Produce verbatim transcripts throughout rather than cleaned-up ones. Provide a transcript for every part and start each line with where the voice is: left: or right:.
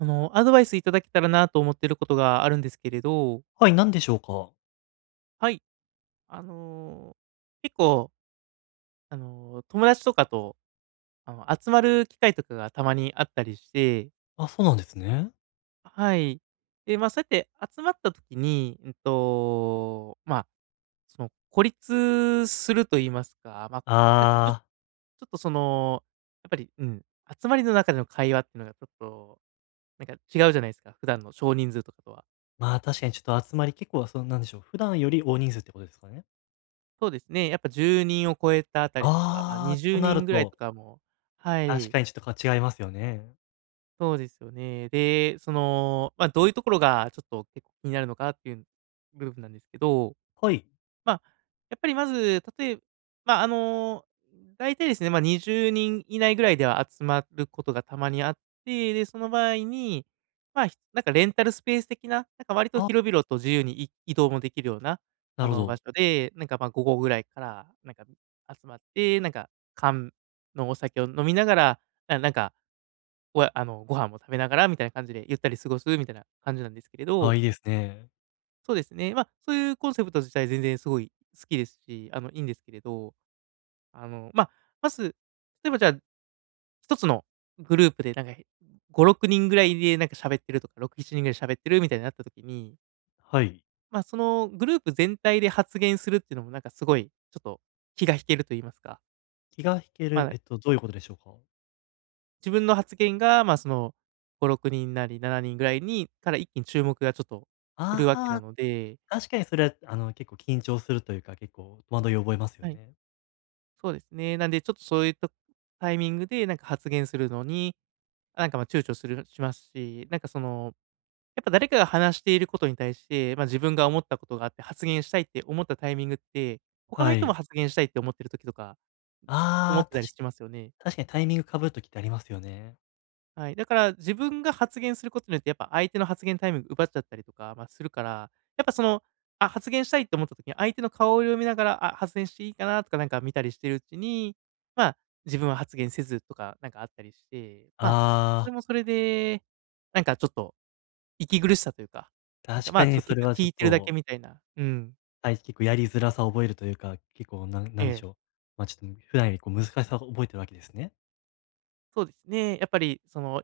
right: あの、アドバイスいただけたらなと思ってることがあるんですけれど。
left: はい、何でしょうか？
right: はい。あの、結構あの、友達とかと、あの集まる機会とかがたまにあったりして。
left: あ、そうなんですね。
right: あ、はい。で、まあそうやって集まった時に、うんと、まあ、その孤立すると言いますか、ま、なんか、
left: あ
right: ぐち
left: あ。
right: ょっとその、やっぱり、うん、集まりの中での会話ってのがちょっと、なんか違うじゃないすか、普段の少人数とかとは。
left: まあ、確かにちょっと集まり、結構なそのなんでしょう、普段より大人数ってことですかね？
right: そうですね、やっぱじゅうにんを超えたあたりとか、まあ、に
left: ああ、
right: じゅ
left: と
right: う
left: な
right: に
left: る
right: んぐらい
left: と
right: とかも、は
left: 確
right: い。
left: かにちょっとこう違いますよね。
right: そうですよね。で、その、まあどういうところがちょっと結構気になるのかっていう部分なんですけど。
left: はい。
right: まあやっぱりまず、例えまあ、あのだいたいですね、まあにじゅうにん以内ぐらいでは集まることがたまにあって、で、その場合に、まあ、ひなんかレンタルスペース的な、なんか割と
left: あ。
right: 広々と自由にい移動もできるような、
left: な
right: あ
left: るほ
right: の、場
left: ど。
right: 所で、なんかまあ、午後ぐらいからなんか、集まって、なんか、缶のお酒を飲みながら、あ、なんか、おやあのご飯も食べながらみたいな感じでゆったり過ごすみたいな感じなんですけれど。
left: あ、いいですね。
right: そうですね、ま、そういうコンセプト自体全然すごい好きですし、あのいいんですけれど、あの、ま、まず、例えばじゃあひとつのグループでなんか、え、ごろくにんぐらいでなんか喋ってるとかろくしちにんぐらい喋ってるみたいになった時に
left: はい。
right: ま、そのグループ全体で発言するってのもなんかすごいちょっと気が引けると言いますか。
left: 気が引け
right: は
left: る、
right: い。
left: えっとどういうことでしょうか？
right: 自分の発言が、まあそのごろくにんなりななにんぐらいにから一気に注目がちょっと来るわけな
left: ああ、
right: ので
left: 確かにそれはあの結構緊張するというか、結構戸惑いを覚えますよ
right: はい。
left: ね。
right: そうですね。なんでちょっとそういったタイミングでなんか発言するのに、なんかまあ躊躇するしますし、なんかその、やっぱ誰かが話していることに対して、まあ自分が思ったことがあって発言したいって思ったタイミングって、他の
left: は
right: 人も
left: い。
right: 発言したいって思ってる時とか、思
left: あ
right: っ
left: あ、
right: て
left: た
right: たり
left: し
right: しますよね。
left: 確かにタイミングかぶる時ってありますよね。
right: はい、だから自分が発言することによってやっぱ相手の発言タイム奪っちゃったりとかまあするから、やっぱその、あ、発言したいと思った時に、相手の顔を読みながら、あ、発言していいかなとかなんか見たりしてるうちに、まあ自分は発言せずとかなんかあったりして、まあ、
left: あ
right: それ
left: あ。
right: もそれで、なんかちょっと息苦しさというか、なんか
left: 確
right: ま
left: か
right: あちょ
left: に
right: っと
left: そ
right: 結
left: れ
right: 局
left: はち
right: 聞
left: ょっ
right: いてるだけ
left: と
right: みたいな、うん。
left: はい、す、結構やりづらさを覚えるというか、結構なん
right: え
left: なんでし
right: え。
left: ょう。ま、ちょ、うん、普段よりこう難しさを覚えてるわけですね。
right: そうですね、やっぱりその、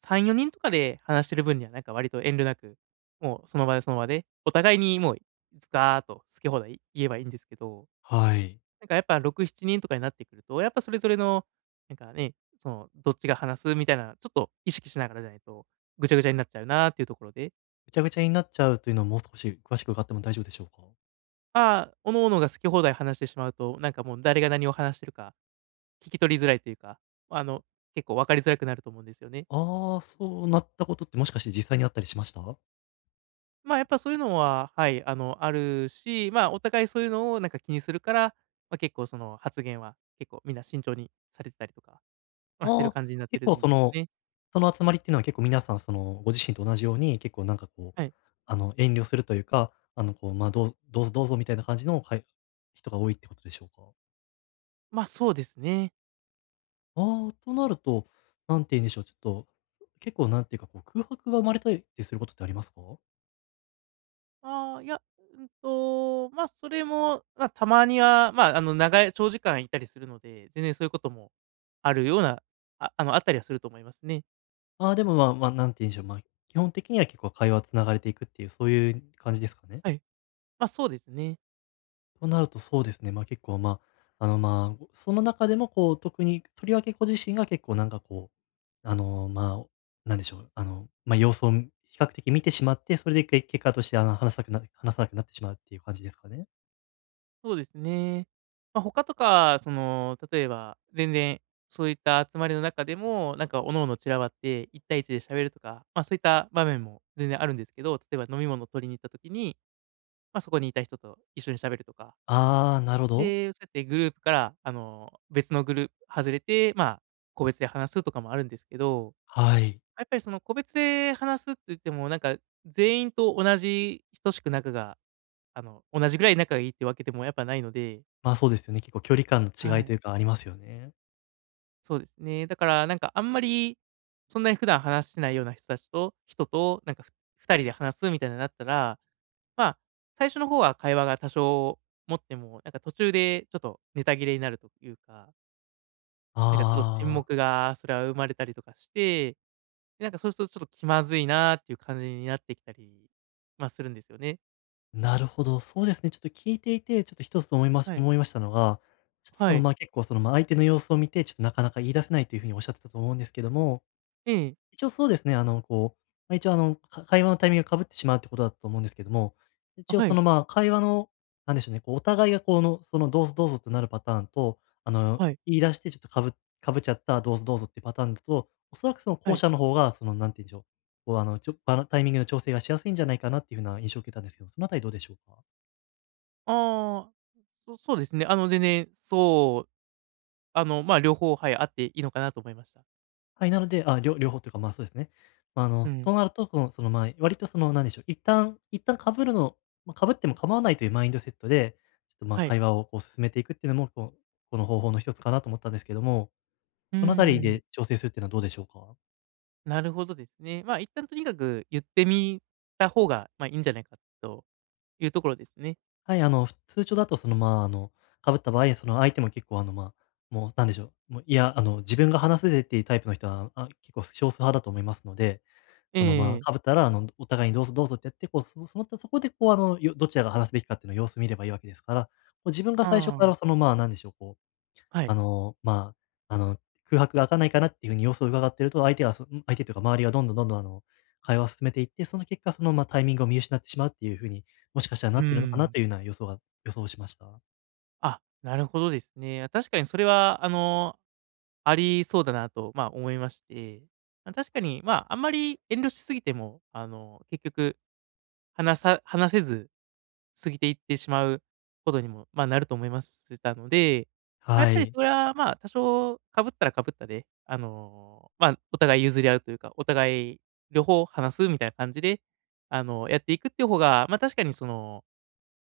right: さんよにんとかで話してる分にはなんか割と遠慮なく、もうその場でその場で、お互いにもうズカーッと好き放題言えばいいんですけど。
left: はい。
right: なんかやっぱろくしちにんとかになってくると、やっぱそれぞれの、なんかね、そのどっちが話すみたいな、ちょっと意識しながらじゃないと、ぐちゃぐちゃになっちゃうなっていうところで。
left: ぐちゃぐちゃになっちゃうというのをもう少し詳しく伺っても大丈夫でしょうか。
right: ああ、各々が好き放題話してしまうと、なんかもう誰が何を話してるか、聞き取りづらいというか、あの結構分かりづらくなると思うんですよね。
left: ああ、そうなったことって、もしかして実際にあったりしました？
right: まあやっぱそういうのは、はい、あの、あるし、まあお互いそういうのをなんか気にするから、ま、結構その発言は、結構みんな慎重にされてたりとか、ま、して
left: あ
right: る
left: あ、
right: 感じになって
left: 結
right: る
left: 構
right: ん
left: そ
right: ですよ
left: の、
right: ね。
left: その集まりっていうのは結構皆さんそのご自身と同じように、結構なんかこう、
right: はい。
left: あの遠慮するというか、あのこう、まあ、どうどうぞ、どうぞみたいな感じのかい人が多いってことでしょうか？
right: ま、そうですね。
left: ああ。となると、なんていうんでしょう、ちょっと結構なんていうかこう、空白が生まれたりってすることってありますか？
right: ああ、いや、うんと、ま、それも、ま、たまには、まあ、あの、長い長時間いたりするので全然そういうこともあるようなあ、あの、あったりはすると思いますね。
left: ああ、でもまあまあ、なんていうんしょう、まあ、基本的には結構会話は繋がれていくっていう、そういう感じですかね？
right: はい、まあ、そうですね。
left: となるとそうですね、ま、結構まあ、あのまあ、その中でもこう特に、とりわけご自身が結構なんかこう、あのまあ、なんでしょう、あの、ま、様子を比較的見てしまって、それで、け結果として、あの、話さくなる話さなくなってしまうっていう感じですかね？
right: そうですね。ま、ほかとかその、例えば、全然そういった集まりの中でも、なんか各々散らばって、いったいいちで喋るとか、まあそういった場面も全然あるんですけど、例えば飲み物を取りに行った時に、ま、そこにいた人と一緒に喋るとか。
left: ああ、なるほど。
right: で、そうやってグループから、あの、別のグル外れて、まあ、個別で話すとかもあるんですけど、
left: はい。
right: やっぱりその個別で話すっていっても、なんか全員と同じ、等しく仲が、あの、同じぐらい仲がいいってわけでもやっぱないので。
left: まあ、そうですよね。結構、距離感
right: は
left: の違いと
right: い。
left: いうか、ありますよね。
right: そうですね、だから、なんか、あんまり、そんなに普段話してないような人たちと人と、なんか、ふふたりで話すみたいな、なったら、まあ、最初の方は会話が多少持っても、なんか、途中でちょっとネタ切れになるというかなんか、ちょっと、沈
left: ああ。
right: 黙がすら生まれたりとかして、で、なんか、そうするとちょっと、気まずいなっていう感じになってきたり、まあ、するんですよね。
left: なるほど。そうですね。ちょっと聞いていて、ちょっと、ひとつ思いま
right: はい。
left: 思いましたのが、ちょっと、そ
right: は
left: の、
right: い。
left: ま、結構その、ま、相手の様子を見て、ちょっと、なかなか言い出せないという風におっしゃってたと思うんですけども、
right: ええ。
left: 一応そうですね、あの、こう、ま、一応あの、か会話のタイミングが、かぶってしまうっていうことだと思うんですけども、一
right: あ、
left: 応
right: は
left: そ
right: い。
left: の、ま、会話の、何でしょうね、こう、お互いが、こう、あの、その、どうぞ、どうぞとなるパターンと、あの、
right: はい。
left: 言い出して、ちょっとかぶかぶっちゃったどうぞ、どうぞっていうパターンだと、おそらく、その、
right: は
left: 後
right: い。
left: 者の方が、その、何て言うんでしょう、こう、あの、ちょ、バラタイミングの調整がしやすいんじゃないかな、っていう風な印象を受けたんですけど、そのあたりどうでしょうか？
right: ああ、そそうですね、あの、全然、そう、あの、まあ、両方、はい、あっていいのかなと思いました。
left: はい、なので、あ、りょ両方というかまあ、そうですね。あ
right: う
left: の、そ
right: ん。
left: うなるとそのその、まあ、割とその何でしょう、一旦一旦かぶるのま、かぶっても構わないというマインドセットで、ちょっとまあ、
right: はい。
left: 会話をこう進めていくっていうのも、こう、この方法の一つかなと思ったんですけども、
right: うー
left: そのあたり
right: ん。
left: で調整するっていうのはどうでしょうか？
right: なるほどですね。まあ、一旦とにかく言ってみた方がまあ、いいんじゃないかというところですね。
left: はい、あの通常だとそのまあ、あのかぶった場合、その相手も結構あのまあ、もう何でしょう、もういや、あの自分が話せるっていうタイプの人は、あ、結構少数派だと思いますので、
right: え
left: そのまあ、
right: え。
left: かぶったらあのお互いにどうぞ、どうぞってやって、こうその、そこでこうあのどちらが話すべきかっていうの様子見ればいいわけですから、こう自分が最初
right: あ
left: か
right: あ。
left: らそのまあ、何でしょう、こう、
right: はい。
left: あの、まあ、あの空白が明かないかなっていうふうに様子を伺ってると、相手がすん、相手っていうか周りがどんどん、どんどんあの、会話を進めていって、その結果その、ま、タイミングを見失ってしまうっていうふうに、もしかしたら
right: う
left: な
right: ー
left: ってるのかな
right: ん。
left: というような予想が予想しました。
right: あ、なるほどですね。確かにそれはあのありそうだなと、まあ思いまして、ま、確かに、まあ、あんまり遠慮しすぎてもあの結局話さ話せず過ぎていってしまうことにも、まあ、なると思いましたので、やっ
left: は
right: ぱり
left: い。
right: それはまあ多少かぶったらかぶったで、あの、まあ、お互い譲り合うというか、お互い両方話すみたいな感じで、あのやっていくっていう方が、ま、確かにその、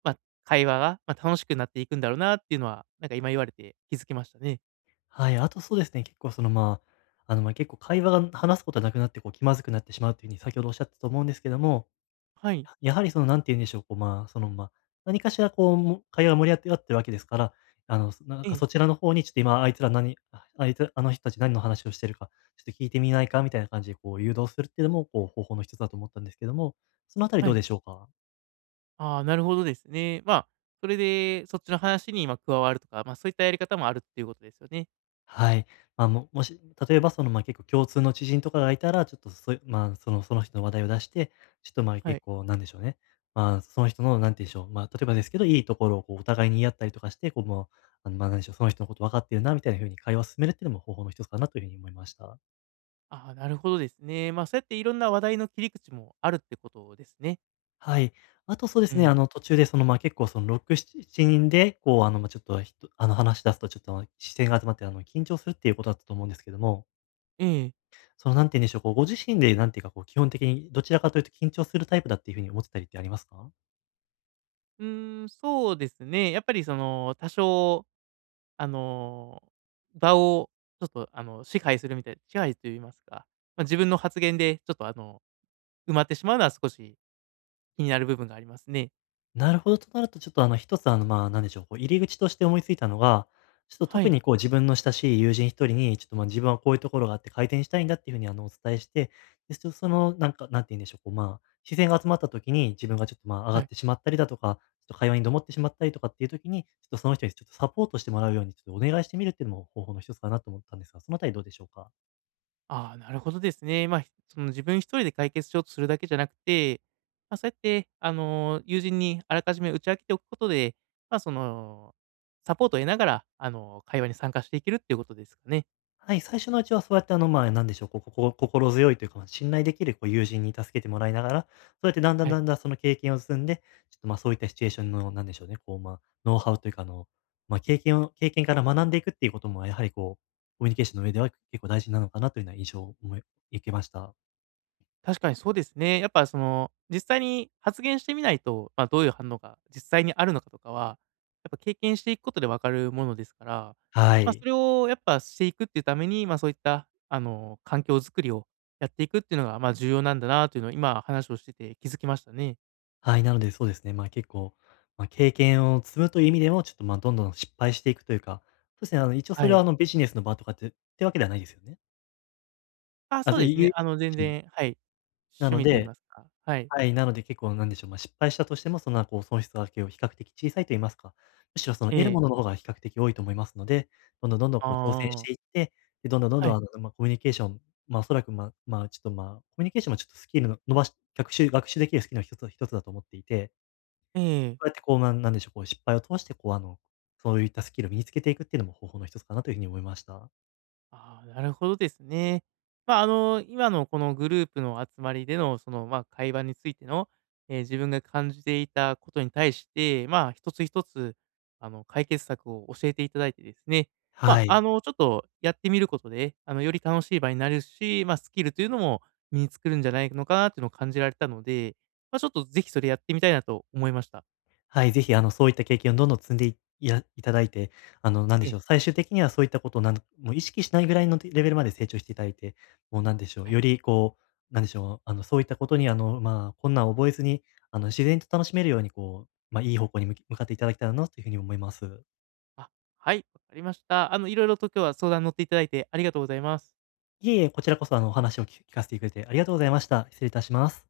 right: ま、会話が、ま、楽しくなっていくんだろうなっていうのは、なんか今言われて気づきましたね。
left: はい、あと、そうですね。結構その、まあ、あの、まあ、結構会話が、話すことはなくなって、こう、気まずくなってしまうという風に先ほどおっしゃったと思うんですけども。
right: はい。
left: やはりその、何て言うんでしょう、こう、まあ、その、ま、何かしら、こう、会話が盛り上がってるわけでわけですから、あの、そ、なん
right: え
left: か、
right: え。
left: そちらの方に、ちょっと、「今あいつら何、あ、あいつあの人たち何の話をしてるか、ちょっと聞いてみないか？」みたいな感じで、こう、誘導するっていうのも、こう、方法の一つだと思ったんですけども、そのあたり
right: は
left: どう
right: い。
left: でしょうか？
right: ああ、なるほどですね。まあ、それでそっちの話に、ま、加わるとか、まあ、そういったやり方もあるっていうことですよね。
left: はい。まあ、ももし、例えば、その、ま、結構共通の知人とかがいたら、ちょっとそういう、まあ、そのその人の話題を出して、ちょっと、まあ、
right: はい。
left: 結構、何でしょうね。まあ、その人の、何て言うんでしょう、まあ、例えばですけど、いいところを、こう、お互いに言い合ったりとかして、こう、ま、何でしょう、その人のこと分かってるなみたいな風に、会話を進めるっていうのも方法の一つかなという風に思いました。
right: ああ、なるほどですね。まあ、そうやっていろんな話題の切り口もあるってことですね。
left: はい。あと、そうで
right: う
left: すね、
right: ん。
left: あの、途中で、その、まあ、結構、その、ろく、しちしちにんで、こう、あの、まあ、ちょっと、あの、話し出すとちょっと、視線が集まって、あの、緊張するっていうことだったと思うんですけども。
right: うん。
left: その何て言うんでしょう、こう、ご自身でなんていうか、こう基本的にどちらかというと緊張するタイプだっていうふうに思ってたりってありますか？
right: うーん、そうですね、やっぱりその、多少あの、場をちょっとあの、支配するみたい支配と言いますか、ま、自分の発言でちょっとあの、埋まってしまうのは少し気になる部分がありますね。
left: なるほど。となるとちょっとあの、ひとつあの、まあ、何でしょう、こう入り口として思いついたのは、ちょっと
right: は
left: 特
right: い。
left: にこう自分の親しい友人ひとりに、ちょっとまあ、自分はこういうところがあって改転したいんだっていうふうにあの、お伝えしてですとそのなんか、何て言うんでしょう、こう、まあ、視線が集まった時に、自分がちょっとまあ、あが
right: は
left: っ
right: い。
left: てしまったりだとかちょっと会話にどもってしまったりとかっていう時に、ちょっとその人に、ちょっとサポートしてもらうようにちょっとお願いしてみるっていうのも方法のひとつかなと思ったんですが、そのあたりどうでしょうか？
right: ああ、なるほどですね。ま、その自分ひとりで解決しようとするだけじゃなくて、ま、そうやってあの、友人にあらかじめ打ち明けておくことで、ま、その、サポートを得ながらあの、会話に参加していけるっていうことですね。
left: はい、最初のうちはそうやってあの、まあ、何でしょう、こここう、心強いというか、信頼できるこう友人に助けてもらいながら、そうやって段々
right: はい。
left: 段々その経験を積んで、ちょっとまあそういったシチュエーションのなんでしょうね、こうまあ、ノウハウというかあの、まあ、経験を経験から学んでいくっていうこともやはりこう、コミュニケーションの上では結構大事なのかなというような印象おも受けました。
right: 確かにそうですね。やっぱその、実際に発言してみないと、ま、どういう反応が実際にあるのかとかは、やっぱ経験していくことで分かるものですから、
left: は
right: まあ
left: い。
right: それをやっぱしていくっていうために、まあそういったあの、環境づくりをやっていくっていうのが、まあ、重要なんだなというのを今話をしてて気づきましたね。
left: はい、なのでそうですね。まあ結構、まあ経験を積むという意味でも、ちょっとまあ、どんどん失敗していくというか、そうですね、あの、一応
right: は
left: それは
right: い。
left: あの、ビジネスの場とかってってわけではないですよね？
right: あ、
left: あ、
right: そう
left: ず
right: です
left: い
right: ね、
left: う
right: あの
left: [unintelligible]
right: 全
left: じ
right: 然、はい、
left: な
right: 趣
left: の
right: 味といい
left: で
right: ますか、はい。
left: はい。なので結構なんでしょう、ま、失敗したとしても、その、あ、こう、損失はけを比較的小さいといいますか、むしろその、
right: え
left: 得る
right: え。
left: ものの方が比較的多いと思いますので、どんどんどんどん、こう挑戦
right: あ
left: し
right: あ。
left: ていって、で、どんどんどん
right: は
left: ど
right: い。
left: ん、あの、ま、コミュニケーションま、おそらく、まあまあ、ちょっとまあ、コミュニケーションもちょっとスキルの伸ばし学習学習できるスキルのひとつひとつだと思っていて。
right: ええ
left: こ
right: ええ。
left: うやってこう、なんなんでしょう、こう、失敗を通して、こうあの、そういったスキルを身につけていくっていうのも方法のひとつかなというふうに思いました。
right: ああ、なるほどですね。ま、あの、今のこのグループの集まりでの、そのまあ、会話についての、ええ、自分が感じていたことに対して、まあ一つひとつ、あの、解決策を教えていただいてですね、
left: は
right: ま、あ
left: い。
right: の、ちょっとやってみることで、あの、より楽しい場になるし、ま、スキルというのも身につくるんじゃないのかっていうのを感じられたので、ま、ちょっと、ぜひそれやってみたいなと思いました。
left: はい、ぜひ、あのそういった経験をどんどん積んでいいやいただいて、あの、なんで
right: え
left: し
right: え。
left: ょう、最終的にはそういったことをなんもう意識しないぐらいのレベルまで成長していただいて、もうなんでしょう、
right: はい。
left: よりこう、なんでしょう、あの、そういったことにあの、まあ、困難を覚えずに、あの、自然と楽しめるようにこう、ま、いい方向に、む向かっていただきたいなというふうに思います。
right: あ、はい、わかりました。あの、色々と今日は相談に乗っていただいてありがとうございます。
left: いえいえ、こちらこそあの、お話をき聞かせていただいて、ありがとうございました。失礼いたします。